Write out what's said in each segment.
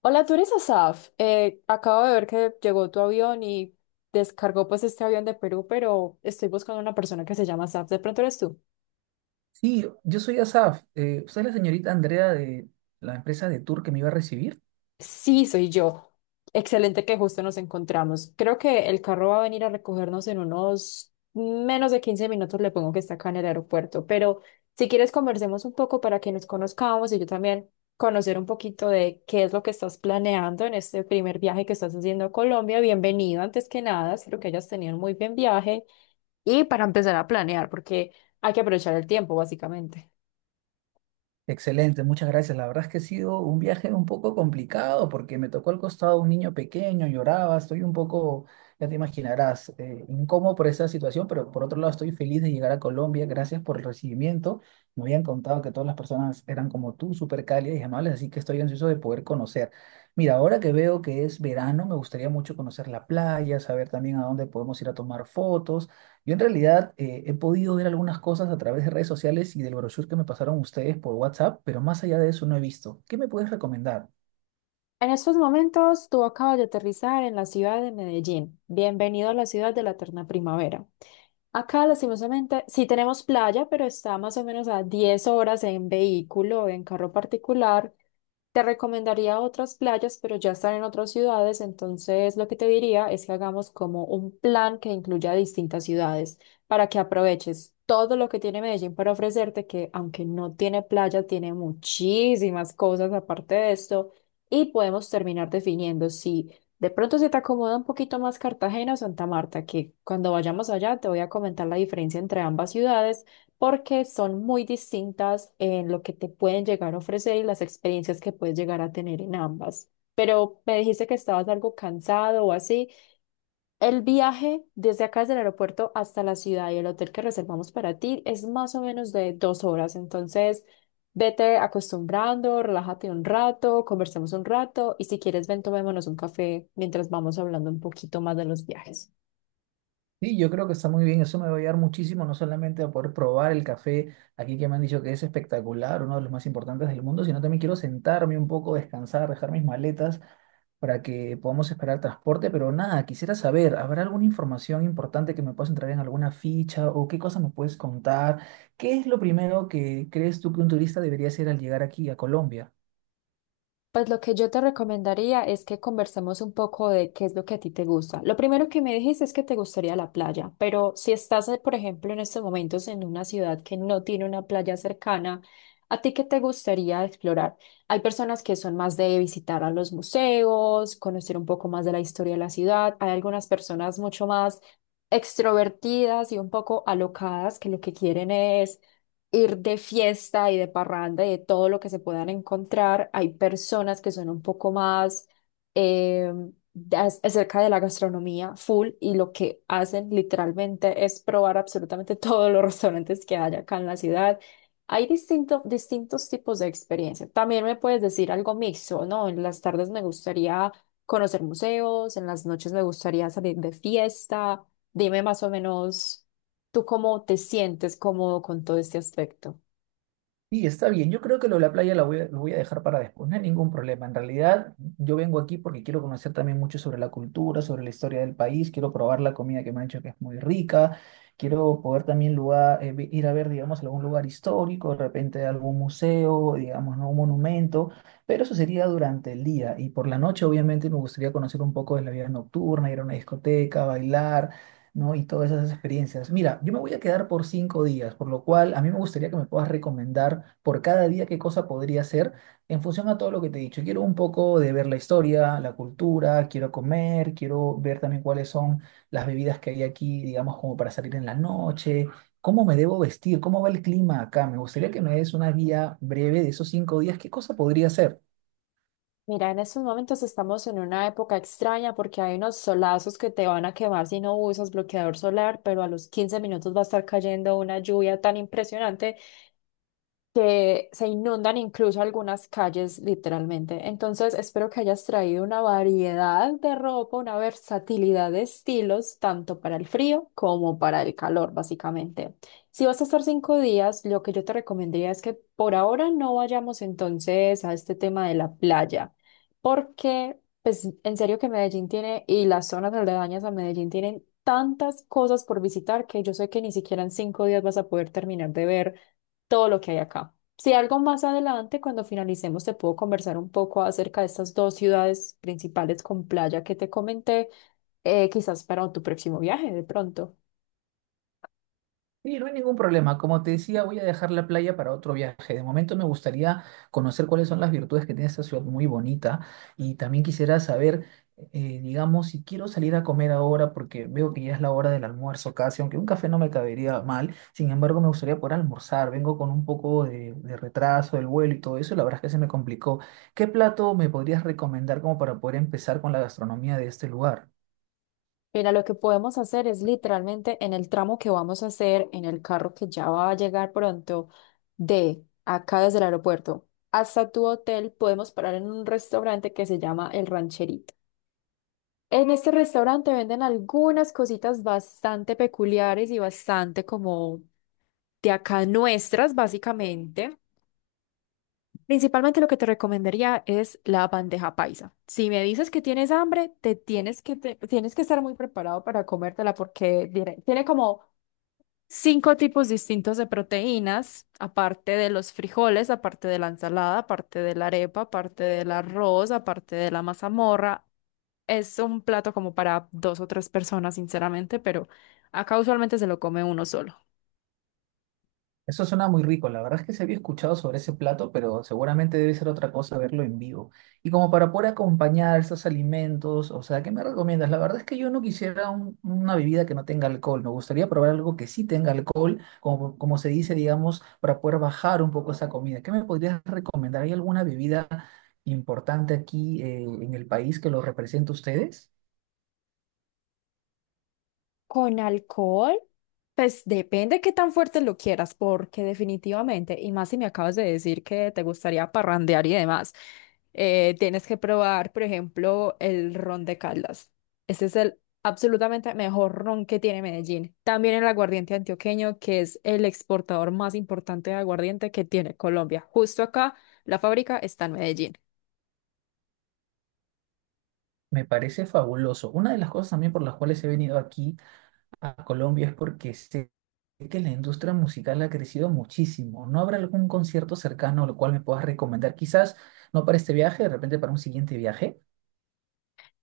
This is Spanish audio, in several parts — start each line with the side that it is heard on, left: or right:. left: Hola, tú eres Asaf. Acabo de ver que llegó tu avión y descargó pues este avión de Perú, pero estoy buscando una persona que se llama Asaf. ¿De pronto eres tú?
right: Sí, yo soy Asaf. ¿Usted es la señorita Andrea de la empresa de tour que me iba a recibir?
left: Sí, soy yo. Excelente que justo nos encontramos. Creo que el carro va a venir a recogernos en unos menos de 15 minutos. Le pongo que está acá en el aeropuerto, pero si quieres conversemos un poco para que nos conozcamos y yo también conocer un poquito de qué es lo que estás planeando en este primer viaje que estás haciendo a Colombia. Bienvenido antes que nada. Espero que hayas tenido un muy buen viaje. Y para empezar a planear, porque hay que aprovechar el tiempo, básicamente.
right: Excelente, muchas gracias. La verdad es que ha sido un viaje un poco complicado porque me tocó al costado un niño pequeño, lloraba, estoy un poco, ya te imaginarás, incómodo por esa situación, pero por otro lado estoy feliz de llegar a Colombia. Gracias por el recibimiento. Me habían contado que todas las personas eran como tú, súper cálidas y amables, así que estoy ansioso de poder conocer. Mira, ahora que veo que es verano, me gustaría mucho conocer la playa, saber también a dónde podemos ir a tomar fotos. Yo en realidad he podido ver algunas cosas a través de redes sociales y del brochure que me pasaron ustedes por WhatsApp, pero más allá de eso no he visto. ¿Qué me puedes recomendar?
left: En estos momentos, tú acabas de aterrizar en la ciudad de Medellín. Bienvenido a la ciudad de la eterna primavera. Acá, lastimosamente, sí tenemos playa, pero está más o menos a 10 horas en vehículo, en carro particular. Te recomendaría otras playas, pero ya están en otras ciudades, entonces lo que te diría es que hagamos como un plan que incluya distintas ciudades para que aproveches todo lo que tiene Medellín para ofrecerte, que aunque no tiene playa, tiene muchísimas cosas aparte de esto y podemos terminar definiendo si de pronto se te acomoda un poquito más Cartagena o Santa Marta, que cuando vayamos allá te voy a comentar la diferencia entre ambas ciudades porque son muy distintas en lo que te pueden llegar a ofrecer y las experiencias que puedes llegar a tener en ambas. Pero me dijiste que estabas algo cansado o así. El viaje desde acá, desde el aeropuerto hasta la ciudad y el hotel que reservamos para ti es más o menos de 2 horas. Entonces, vete acostumbrando, relájate un rato, conversemos un rato y si quieres, ven, tomémonos un café mientras vamos hablando un poquito más de los viajes.
right: Sí, yo creo que está muy bien, eso me va a ayudar muchísimo, no solamente a poder probar el café aquí que me han dicho que es espectacular, uno de los más importantes del mundo, sino también quiero sentarme un poco, descansar, dejar mis maletas para que podamos esperar transporte, pero nada, quisiera saber, ¿habrá alguna información importante que me puedas entrar en alguna ficha o qué cosas me puedes contar? ¿Qué es lo primero que crees tú que un turista debería hacer al llegar aquí a Colombia?
left: Pues lo que yo te recomendaría es que conversemos un poco de qué es lo que a ti te gusta. Lo primero que me dijiste es que te gustaría la playa, pero si estás, por ejemplo, en estos momentos en una ciudad que no tiene una playa cercana, ¿a ti qué te gustaría explorar? Hay personas que son más de visitar a los museos, conocer un poco más de la historia de la ciudad. Hay algunas personas mucho más extrovertidas y un poco alocadas que lo que quieren es ir de fiesta y de parranda y de todo lo que se puedan encontrar. Hay personas que son un poco más eh, acerca de la gastronomía full y lo que hacen literalmente es probar absolutamente todos los restaurantes que hay acá en la ciudad. Hay distintos tipos de experiencia. También me puedes decir algo mixto, ¿no? En las tardes me gustaría conocer museos, en las noches me gustaría salir de fiesta. Dime más o menos. ¿Tú cómo te sientes cómodo con todo este aspecto?
right: Sí, está bien. Yo creo que lo de la playa la voy a, lo voy a dejar para después. No hay ningún problema. En realidad, yo vengo aquí porque quiero conocer también mucho sobre la cultura, sobre la historia del país. Quiero probar la comida que me han dicho que es muy rica. Quiero poder también lugar, ir a ver, digamos, algún lugar histórico, de repente algún museo, digamos, ¿no? Un monumento. Pero eso sería durante el día. Y por la noche, obviamente, me gustaría conocer un poco de la vida nocturna, ir a una discoteca, bailar ¿no? Y todas esas experiencias. Mira, yo me voy a quedar por 5 días, por lo cual a mí me gustaría que me puedas recomendar por cada día qué cosa podría hacer en función a todo lo que te he dicho. Quiero un poco de ver la historia, la cultura, quiero comer, quiero ver también cuáles son las bebidas que hay aquí, digamos, como para salir en la noche, cómo me debo vestir, cómo va el clima acá. Me gustaría que me des una guía breve de esos 5 días, qué cosa podría hacer.
left: Mira, en estos momentos estamos en una época extraña porque hay unos solazos que te van a quemar si no usas bloqueador solar, pero a los 15 minutos va a estar cayendo una lluvia tan impresionante que se inundan incluso algunas calles literalmente. Entonces, espero que hayas traído una variedad de ropa, una versatilidad de estilos, tanto para el frío como para el calor, básicamente. Si vas a estar 5 días, lo que yo te recomendaría es que por ahora no vayamos entonces a este tema de la playa, porque pues en serio que Medellín tiene y las zonas aledañas a Medellín tienen tantas cosas por visitar que yo sé que ni siquiera en 5 días vas a poder terminar de ver todo lo que hay acá. Si algo más adelante, cuando finalicemos, te puedo conversar un poco acerca de estas dos ciudades principales con playa que te comenté, quizás para tu próximo viaje de pronto.
right: Sí, no hay ningún problema. Como te decía, voy a dejar la playa para otro viaje. De momento me gustaría conocer cuáles son las virtudes que tiene esta ciudad muy bonita y también quisiera saber, digamos, si quiero salir a comer ahora porque veo que ya es la hora del almuerzo casi, aunque un café no me cabería mal. Sin embargo, me gustaría poder almorzar. Vengo con un poco de retraso del vuelo y todo eso y la verdad es que se me complicó. ¿Qué plato me podrías recomendar como para poder empezar con la gastronomía de este lugar?
left: Mira, lo que podemos hacer es literalmente en el tramo que vamos a hacer, en el carro que ya va a llegar pronto, de acá desde el aeropuerto hasta tu hotel, podemos parar en un restaurante que se llama El Rancherito. En este restaurante venden algunas cositas bastante peculiares y bastante como de acá nuestras, básicamente. Principalmente lo que te recomendaría es la bandeja paisa. Si me dices que tienes hambre, tienes que estar muy preparado para comértela porque tiene como cinco tipos distintos de proteínas, aparte de los frijoles, aparte de la ensalada, aparte de la arepa, aparte del arroz, aparte de la mazamorra. Es un plato como para dos o tres personas, sinceramente, pero acá usualmente se lo come uno solo.
right: Eso suena muy rico, la verdad es que se había escuchado sobre ese plato, pero seguramente debe ser otra cosa verlo en vivo. Y como para poder acompañar estos alimentos, o sea, ¿qué me recomiendas? La verdad es que yo no quisiera una bebida que no tenga alcohol, me gustaría probar algo que sí tenga alcohol, como, como se dice, digamos, para poder bajar un poco esa comida. ¿Qué me podrías recomendar? ¿Hay alguna bebida importante aquí en el país que lo represente a ustedes?
left: Con alcohol, pues depende qué tan fuerte lo quieras, porque definitivamente, y más si me acabas de decir que te gustaría parrandear y demás, tienes que probar, por ejemplo, el ron de Caldas. Ese es el absolutamente mejor ron que tiene Medellín. También el aguardiente antioqueño, que es el exportador más importante de aguardiente que tiene Colombia. Justo acá, la fábrica está en Medellín.
right: Me parece fabuloso. Una de las cosas también por las cuales he venido aquí a Colombia es porque sé. Es que la industria musical ha crecido muchísimo. ¿No habrá algún concierto cercano al cual me puedas recomendar? Quizás no para este viaje, de repente para un siguiente viaje.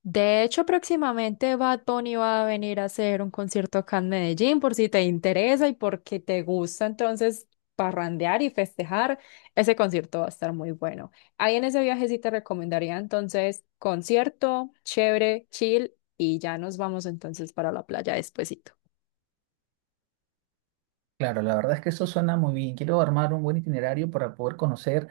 left: De hecho, próximamente Bad Bunny va a venir a hacer un concierto acá en Medellín, por si te interesa y porque te gusta entonces parrandear y festejar. Ese concierto va a estar muy bueno. Ahí en ese viaje sí te recomendaría entonces concierto, chévere, chill y ya nos vamos entonces para la playa despuesito.
right: Claro, la verdad es que eso suena muy bien. Quiero armar un buen itinerario para poder conocer,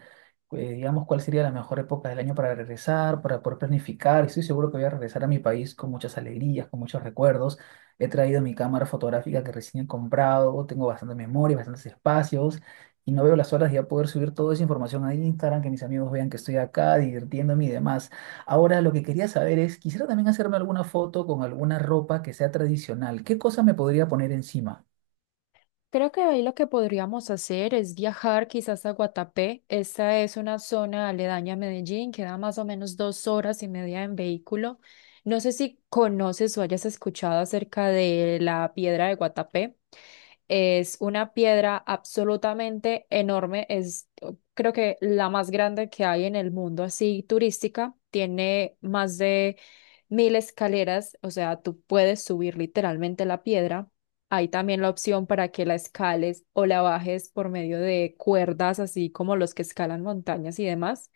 right: digamos, cuál sería la mejor época del año para regresar, para poder planificar. Estoy seguro que voy a regresar a mi país con muchas alegrías, con muchos recuerdos. He traído mi cámara fotográfica que recién he comprado, tengo bastante memoria, bastantes espacios y no veo las horas de ya poder subir toda esa información a Instagram, que mis amigos vean que estoy acá divirtiéndome y demás. Ahora, lo que quería saber es, quisiera también hacerme alguna foto con alguna ropa que sea tradicional. ¿Qué cosa me podría poner encima?
left: Creo que ahí lo que podríamos hacer es viajar quizás a Guatapé. Esta es una zona aledaña a Medellín, queda más o menos 2 horas y media en vehículo. No sé si conoces o hayas escuchado acerca de la piedra de Guatapé. Es una piedra absolutamente enorme, creo que la más grande que hay en el mundo, así turística. Tiene más de 1000 escaleras, o sea, tú puedes subir literalmente la piedra. Hay también la opción para que la escales o la bajes por medio de cuerdas, así como los que escalan montañas y demás,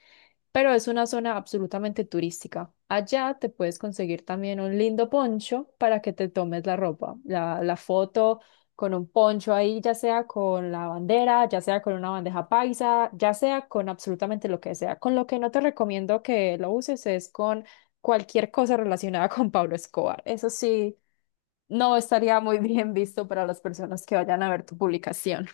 left: pero es una zona absolutamente turística. Allá te puedes conseguir también un lindo poncho para que te tomes la ropa, la foto con un poncho ahí, ya sea con la bandera, ya sea con una bandeja paisa, ya sea con absolutamente lo que sea. Con lo que no te recomiendo que lo uses es con cualquier cosa relacionada con Pablo Escobar. Eso sí. No estaría muy bien visto para las personas que vayan a ver tu publicación.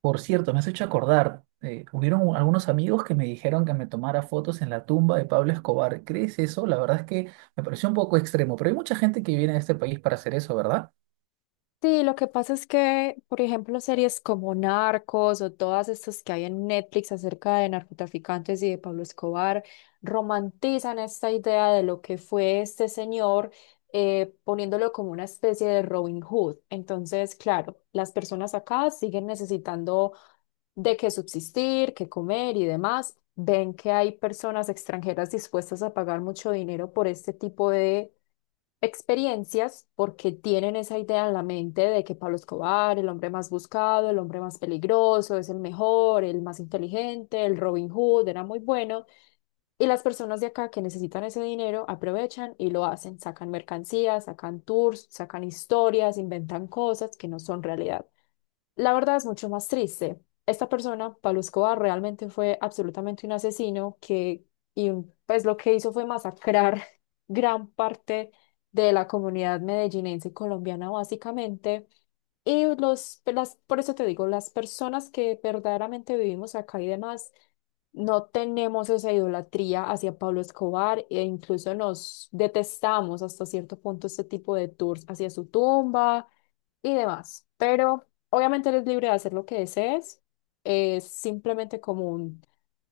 right: Por cierto, me has hecho acordar, algunos amigos que me dijeron que me tomara fotos en la tumba de Pablo Escobar. ¿Crees eso? La verdad es que me pareció un poco extremo, pero hay mucha gente que viene a este país para hacer eso, ¿verdad?
left: Sí, lo que pasa es que, por ejemplo, series como Narcos o todas estas que hay en Netflix acerca de narcotraficantes y de Pablo Escobar romantizan esta idea de lo que fue este señor, poniéndolo como una especie de Robin Hood. Entonces, claro, las personas acá siguen necesitando de qué subsistir, qué comer y demás. Ven que hay personas extranjeras dispuestas a pagar mucho dinero por este tipo experiencias porque tienen esa idea en la mente de que Pablo Escobar, el hombre más buscado, el hombre más peligroso, es el mejor, el más inteligente, el Robin Hood, era muy bueno. Y las personas de acá que necesitan ese dinero aprovechan y lo hacen, sacan mercancías, sacan tours, sacan historias, inventan cosas que no son realidad. La verdad es mucho más triste. Esta persona, Pablo Escobar, realmente fue absolutamente un asesino que, pues lo que hizo fue masacrar gran parte de la comunidad medellinense y colombiana, básicamente. Y, pues, por eso te digo, las personas que verdaderamente vivimos acá y demás, no tenemos esa idolatría hacia Pablo Escobar e incluso nos detestamos hasta cierto punto este tipo de tours hacia su tumba y demás. Pero obviamente eres libre de hacer lo que desees. Es simplemente como un,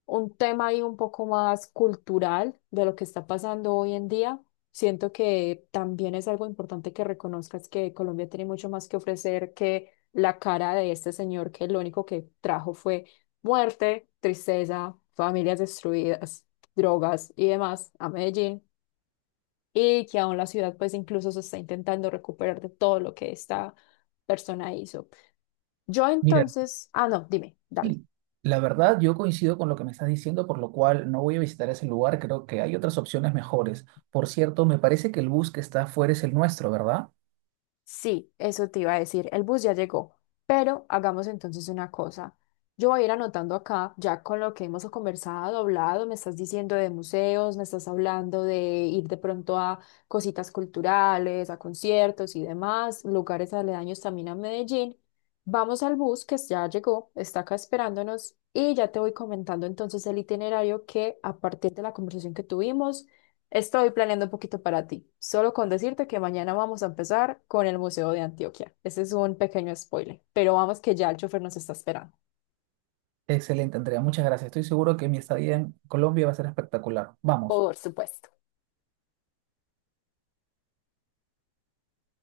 left: un tema ahí un poco más cultural de lo que está pasando hoy en día. Siento que también es algo importante que reconozcas que Colombia tiene mucho más que ofrecer que la cara de este señor que lo único que trajo fue muerte, tristeza, familias destruidas, drogas y demás a Medellín y que aún la ciudad pues incluso se está intentando recuperar de todo lo que esta persona hizo. Yo
right: Mira,
left: entonces, no, dime, dale.
right: sí, la verdad yo coincido con lo que me estás diciendo, por lo cual no voy a visitar ese lugar, creo que hay otras opciones mejores. Por cierto, me parece que el bus que está afuera es el nuestro, ¿verdad?
left: Sí, eso te iba a decir. El bus ya llegó, pero hagamos entonces una cosa. Yo voy a ir anotando acá, ya con lo que hemos conversado, hablado, me estás diciendo de museos, me estás hablando de ir de pronto a cositas culturales, a conciertos y demás, lugares aledaños también a Medellín. Vamos al bus que ya llegó, está acá esperándonos y ya te voy comentando entonces el itinerario que a partir de la conversación que tuvimos estoy planeando un poquito para ti, solo con decirte que mañana vamos a empezar con el Museo de Antioquia. Ese es un pequeño spoiler, pero vamos que ya el chofer nos está esperando.
right: Excelente, Andrea, muchas gracias. Estoy seguro que mi estadía en Colombia va a ser espectacular. Vamos.
left: Por supuesto.